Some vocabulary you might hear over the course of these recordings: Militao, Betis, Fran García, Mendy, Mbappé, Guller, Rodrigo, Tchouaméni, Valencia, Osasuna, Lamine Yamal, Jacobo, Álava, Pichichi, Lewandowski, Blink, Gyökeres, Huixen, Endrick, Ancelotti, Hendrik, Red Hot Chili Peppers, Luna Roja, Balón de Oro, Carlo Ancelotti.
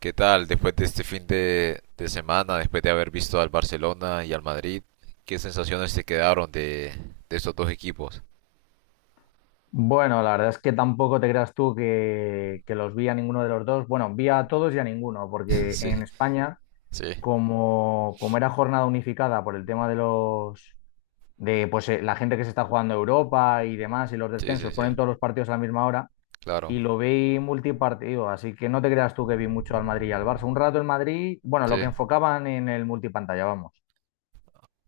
¿Qué tal después de este fin de semana, después de haber visto al Barcelona y al Madrid? ¿Qué sensaciones te quedaron de estos dos equipos? Bueno, la verdad es que tampoco te creas tú que los vi a ninguno de los dos. Bueno, vi a todos y a ninguno, porque Sí, en España, sí, como era jornada unificada por el tema de los de pues la gente que se está jugando Europa y demás, y los sí, sí, descensos, sí, ponen todos los partidos a la misma hora, claro, y lo vi multipartido, así que no te creas tú que vi mucho al Madrid y al Barça. Un rato el Madrid, bueno, lo sí, que enfocaban en el multipantalla, vamos.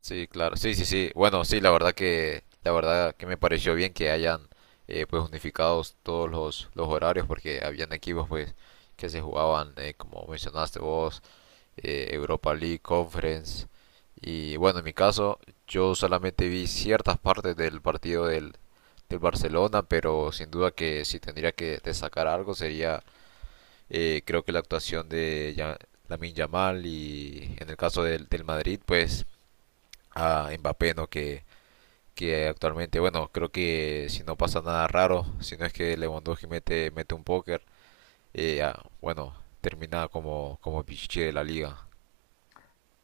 sí, claro, sí, sí, sí. Bueno, sí, la verdad que me pareció bien que hayan pues unificados todos los horarios porque habían equipos pues que se jugaban como mencionaste vos, Europa League, Conference. Y bueno, en mi caso, yo solamente vi ciertas partes del partido del Barcelona, pero sin duda que si tendría que destacar algo sería, creo que la actuación de Lamine Yamal, y en el caso del Madrid, pues a Mbappé, ¿no? Que actualmente, bueno, creo que si no pasa nada raro, si no es que Lewandowski mete un póker, bueno, termina como Pichichi de la liga.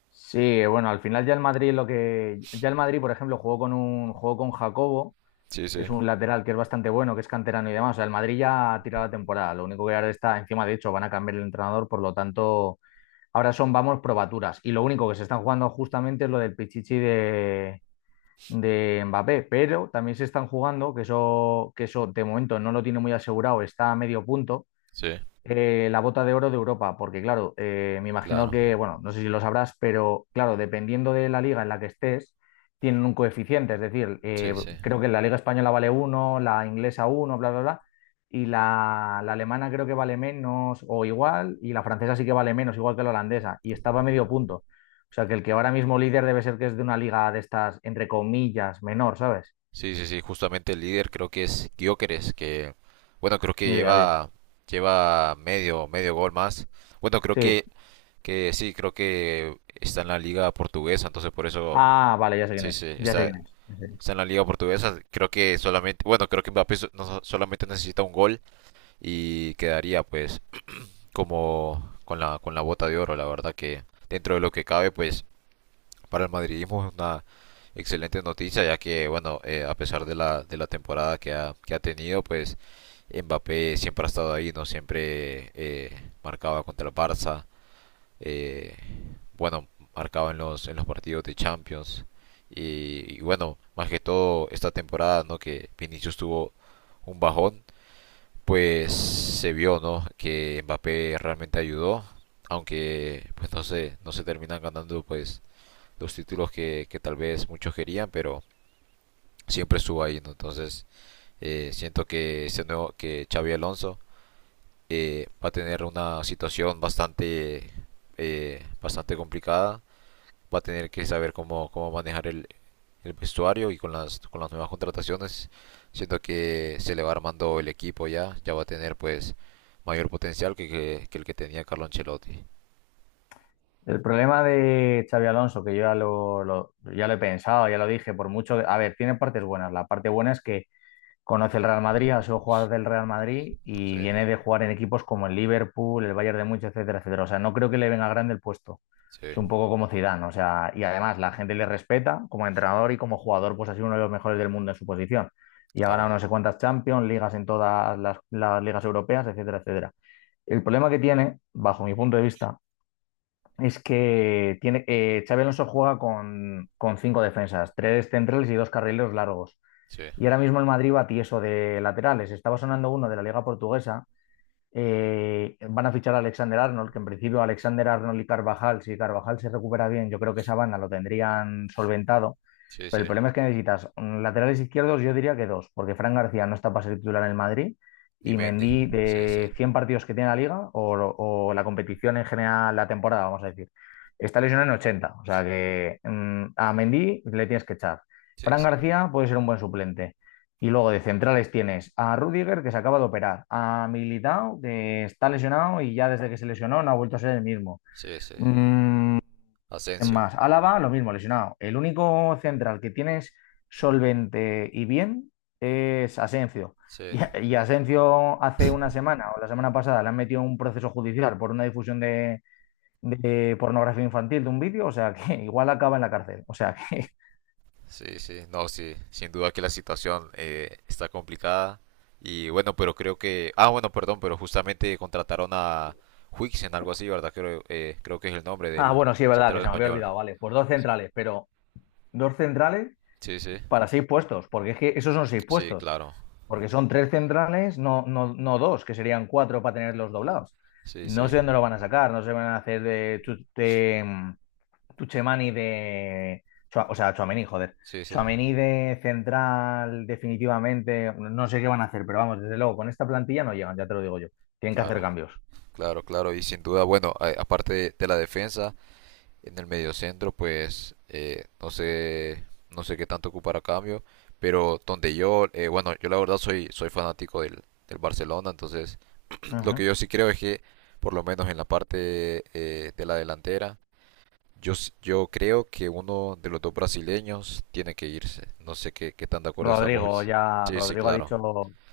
Sí, bueno, al final ya el Madrid lo que. Ya el Madrid, por ejemplo, jugó con Jacobo, Sí, que sí, es un lateral que es bastante bueno, que es canterano y demás. O sea, el Madrid ya ha tirado la temporada. Lo único que ahora está encima, de hecho, van a cambiar el entrenador, por lo tanto, ahora son, vamos, probaturas. Y lo único que se están jugando justamente es lo del pichichi de Mbappé, pero también se están jugando, que eso de momento no lo tiene muy asegurado, está a medio punto, sí. La bota de oro de Europa, porque claro, me imagino Claro, que, bueno, no sé si lo sabrás, pero claro, dependiendo de la liga en la que estés, tienen un coeficiente, es decir, sí, sí. creo que la liga española vale uno, la inglesa uno, bla, bla, bla, y la alemana creo que vale menos o igual, y la francesa sí que vale menos, igual que la holandesa, y estaba a medio punto. O sea, que el que ahora mismo líder debe ser que es de una liga de estas, entre comillas, menor, ¿sabes? Sí, sí, sí, justamente el líder creo que es Gyökeres, que bueno, creo que Ni idea, tío. Lleva medio gol más. Bueno, creo Sí. Que sí, creo que está en la liga portuguesa, entonces por eso Ah, vale, ya sé quién sí, sí, es, ya sé quién es. está en la liga portuguesa. Creo que solamente, bueno, creo que Mbappé so- no so- solamente necesita un gol y quedaría pues como con la bota de oro. La verdad que dentro de lo que cabe, pues para el madridismo es una excelente noticia, ya que, bueno, a pesar de la temporada que ha tenido, pues Mbappé siempre ha estado ahí, ¿no? Siempre marcaba contra el Barça, eh, bueno, marcaba en los partidos de Champions. Y bueno, más que todo esta temporada, ¿no? Que Vinicius tuvo un bajón, pues se vio, ¿no? Que Mbappé realmente ayudó, aunque pues no se terminan ganando pues los títulos que tal vez muchos querían, pero siempre estuvo ahí, ¿no? Entonces, siento que ese nuevo, que Xavi Alonso va a tener una situación bastante complicada. Va a tener que saber cómo manejar el vestuario, y con con las nuevas contrataciones, siento que se le va armando el equipo ya, ya va a tener pues mayor potencial que el que tenía Carlo Ancelotti. El problema de Xavi Alonso, que yo ya lo he pensado, ya lo dije, por mucho... A ver, tiene partes buenas. La parte buena es que conoce el Real Madrid, ha sido jugador del Real Madrid y Sí, viene de jugar en equipos como el Liverpool, el Bayern de Múnich, etcétera, etcétera. O sea, no creo que le venga grande el puesto. sí, Es un poco como Zidane, o sea, y además la gente le respeta como entrenador y como jugador, pues ha sido uno de los mejores del mundo en su posición. Y ha ganado claro, no sé cuántas Champions, ligas en todas las ligas europeas, etcétera, etcétera. El problema que tiene, bajo mi punto de vista, es que Xabi Alonso juega con cinco defensas, tres centrales y dos carrileros largos. sí, Y ahora mismo el Madrid va tieso de laterales. Estaba sonando uno de la Liga Portuguesa. Van a fichar a Alexander Arnold, que en principio Alexander Arnold y Carvajal, si Carvajal se recupera bien, yo creo que esa banda lo tendrían solventado. sí, Pero sí, el problema es que necesitas laterales izquierdos, yo diría que dos, porque Fran García no está para ser titular en el Madrid y Nimendi, Mendy sí, sí, de 100 partidos que tiene la liga o la competición en general, la temporada, vamos a decir, está lesionado en 80. O sea que a Mendy le tienes que echar. sí, Fran sí. García puede ser un buen suplente. Y luego de centrales tienes a Rudiger, que se acaba de operar, a Militao, que está lesionado y ya desde que se lesionó no ha vuelto a ser el mismo. Sí, sí. Mm, ¿Quién Asensio. más? Álava, lo mismo, lesionado. El único central que tienes solvente y bien es Asencio. Sí, Y, y Asencio hace una semana o la semana pasada le han metido un proceso judicial por una difusión de pornografía infantil de un vídeo, o sea que igual acaba en la cárcel. O sea que. sí, sí. No, sí. Sin duda que la situación, está complicada. Y bueno, pero creo que… Ah, bueno, perdón, pero justamente contrataron a Huixen, algo así, ¿verdad? Creo, creo que es el nombre Ah, del bueno, sí, es verdad que central se me había español. olvidado, vale. Pues dos centrales, pero dos centrales Sí, sí. para seis puestos, porque es que esos son seis Sí, puestos. claro. Porque son tres centrales, no, no, no dos, que serían cuatro para tenerlos doblados. Sí, No sí. sé dónde lo van a sacar, no se van a hacer de Tuchemani de. O sea, Tchouaméni, joder. Sí, sí. Tchouaméni de central, definitivamente. No sé qué van a hacer, pero vamos, desde luego, con esta plantilla no llegan, ya te lo digo yo. Tienen que hacer Claro. cambios. Claro, claro. Y sin duda, bueno, aparte de la defensa… En el mediocentro, pues no sé, no sé qué tanto ocupar a cambio, pero donde yo, yo la verdad soy fanático del Barcelona, entonces lo Ujú. que yo sí creo es que, por lo menos en la parte, de la delantera, yo creo que uno de los dos brasileños tiene que irse. No sé qué tan de acuerdo estás Rodrigo vos. ya, Sí, sí, Rodrigo ha claro. dicho,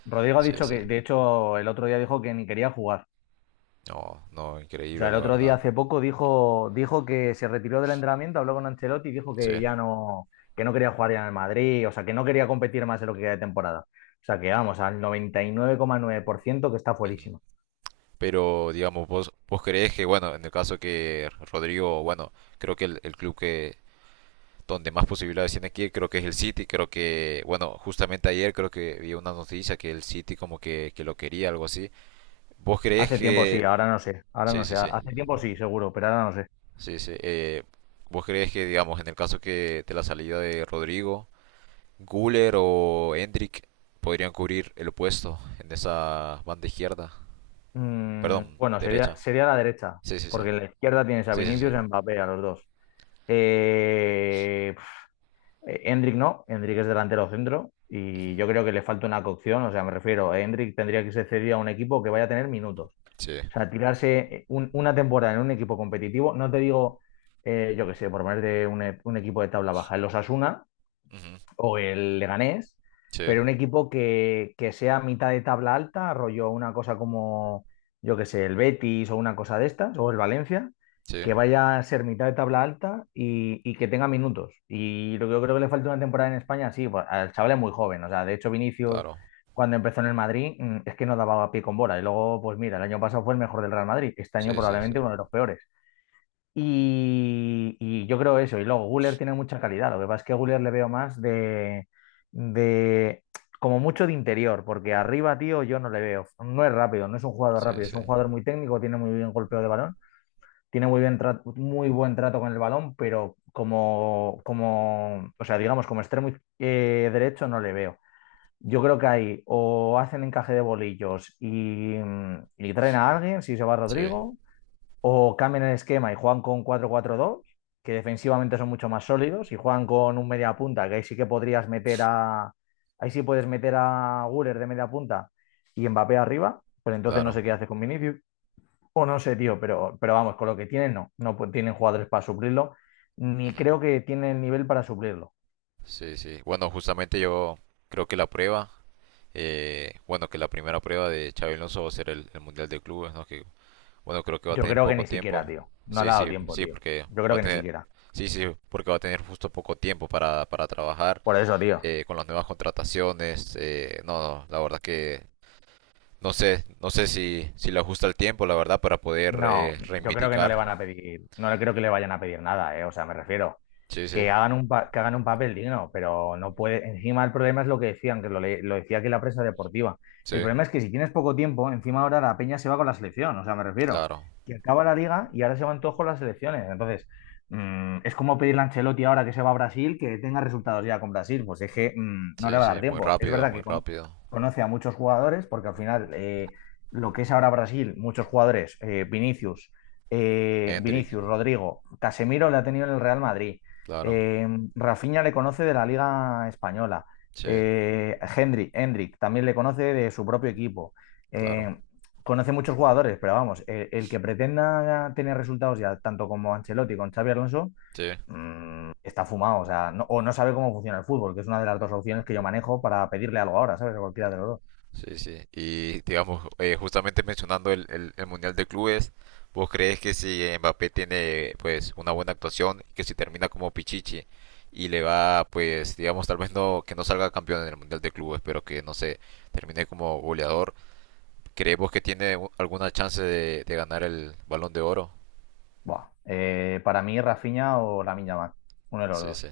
Rodrigo ha Sí, dicho sí. que, de hecho, el otro día dijo que ni quería jugar. No, no, O sea, increíble, el la otro día verdad. hace poco dijo que se retiró del entrenamiento, habló con Ancelotti y dijo Sí. que ya no, que no quería jugar ya en el Madrid, o sea, que no quería competir más en lo que queda de temporada. O sea, que vamos, al noventa y nueve coma nueve por ciento que está Ujú. fuerísimo. Pero, digamos, vos crees que, bueno, en el caso que Rodrigo, bueno, creo que el club que donde más posibilidades tiene aquí, creo que es el City. Creo que, bueno, justamente ayer creo que vi una noticia que el City como que lo quería, algo así. ¿Vos crees Hace tiempo sí, que… ahora no sé, ahora Sí, no sé. sí, sí, Hace tiempo sí, seguro, pero ahora no sé. sí, sí. ¿Vos crees que, digamos, en el caso que de la salida de Rodrigo, Guller o Hendrik podrían cubrir el puesto en esa banda izquierda? Perdón, Bueno, sería, derecha. sería la derecha, Sí, sí, sí. porque en la izquierda tienes a Sí, sí, sí. Vinicius y a Mbappé, a los dos. Eh, Hendrik no, Endrick es delantero centro Ujú. y yo creo que le falta una cocción, o sea, me refiero, Endrick tendría que ser cedido a un equipo que vaya a tener minutos. Sí. O sea, tirarse una temporada en un equipo competitivo, no te digo, yo qué sé, por ponerte un equipo de tabla baja, el Osasuna, Ujú, o el Leganés, sí, pero un equipo que sea mitad de tabla alta, rollo una cosa como, yo qué sé, el Betis o una cosa de estas, o el Valencia, sí, que vaya a ser mitad de tabla alta y que tenga minutos. Y lo que yo creo que le falta una temporada en España, sí, pues, al chaval es muy joven, o sea, de hecho Vinicius claro. cuando empezó en el Madrid es que no daba pie con bola y luego, pues mira, el año pasado fue el mejor del Real Madrid, este año Sí, sí, sí. probablemente uno de los peores. Y yo creo eso. Y luego Guller tiene mucha calidad. Lo que pasa es que a Guller le veo más de como mucho de interior, porque arriba, tío, yo no le veo. No es rápido, no es un jugador Sí, rápido, es sí. un jugador muy técnico, tiene muy bien golpeo de balón, tiene muy bien muy buen trato con el balón, pero o sea, digamos, como extremo derecho no le veo. Yo creo que ahí o hacen encaje de bolillos y traen a alguien, si se va Sí, Rodrigo, o cambian el esquema y juegan con 4-4-2 que defensivamente son mucho más sólidos, y juegan con un media punta, que ahí sí que podrías meter a. Ahí sí puedes meter a Guller de media punta y Mbappé arriba, pues entonces no sé claro. qué hace con Vinicius. O no sé, tío, pero vamos, con lo que tienen, no. Tienen jugadores para suplirlo, ni Ujú, creo que tienen nivel para suplirlo. sí, sí. Bueno, justamente yo creo que la prueba, bueno, que la primera prueba de Xabi Alonso va a ser el Mundial de Clubes, ¿no? Que, bueno, creo que va a Yo tener creo que poco ni siquiera, tiempo. tío. No le Sí, ha dado sí, tiempo, sí, tío. porque Yo creo va a que ni tener, siquiera. sí, sí, porque va a tener justo poco tiempo para trabajar Por eso, tío. Con las nuevas contrataciones. No, no, la verdad que no sé, no sé si, si le ajusta el tiempo, la verdad, para poder No, yo creo que no le reivindicar. van a pedir, no le creo que le vayan a pedir nada. O sea, me refiero. Sí, sí. Que hagan un papel digno, pero no puede. Encima el problema es lo que decían, que lo decía aquí la prensa deportiva. Sí, El problema es que si tienes poco tiempo, encima ahora la peña se va con la selección, o sea, me refiero, claro. que acaba la liga y ahora se van todos con las selecciones. Entonces, es como pedirle a Ancelotti ahora que se va a Brasil que tenga resultados ya con Brasil, pues es que no le Sí, va a dar sí, muy tiempo. Es rápido, verdad muy que rápido. conoce a muchos jugadores, porque al final lo que es ahora Brasil, muchos jugadores, Hendrik, Vinicius, Rodrigo, Casemiro le ha tenido en el Real Madrid. claro. Eh, Rafinha le conoce de la Liga Española. Sí, Hendrik también le conoce de su propio equipo. claro. Eh, Conoce muchos jugadores, pero vamos, el que pretenda tener resultados ya, tanto como Ancelotti, con Xavi Alonso, Sí, está fumado. O sea, no, o no sabe cómo funciona el fútbol, que es una de las dos opciones que yo manejo para pedirle algo ahora, ¿sabes? A cualquiera de los dos. sí, sí. Y digamos, justamente mencionando el Mundial de Clubes, ¿vos crees que si Mbappé tiene pues una buena actuación, que si termina como Pichichi y le va pues digamos tal vez no que no salga campeón en el Mundial de Clubes, pero que no sé, termine como goleador, ¿creemos que tiene alguna chance de ganar el Balón de Oro? Buah, para mí, Rafinha o la Yamal, uno de los Sí, sí. dos.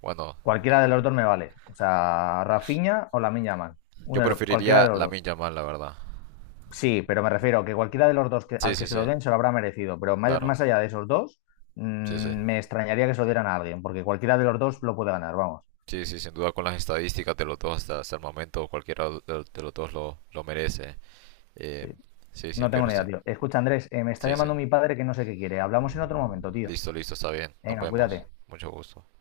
Bueno, Cualquiera de los dos me vale. O sea, Rafinha o la Yamal, yo cualquiera de preferiría la los Lamine dos. Yamal, la verdad. Sí, pero me refiero a que cualquiera de los dos Sí, al que sí, se sí, lo den se lo habrá merecido. Pero más, claro, más allá de esos dos, sí, sí, mm, me extrañaría que se lo dieran a alguien, porque cualquiera de los dos lo puede ganar, vamos. sí, sí, sin duda con las estadísticas de los dos hasta, hasta el momento cualquiera los de los dos lo merece. Eh, Sí. sí, sí, No tengo pero ni sí, idea, tío. Escucha, Andrés, me está sí, sí, llamando mi padre que no sé qué quiere. Hablamos en otro momento, tío. listo, listo, está bien, nos Venga, vemos, cuídate. mucho gusto.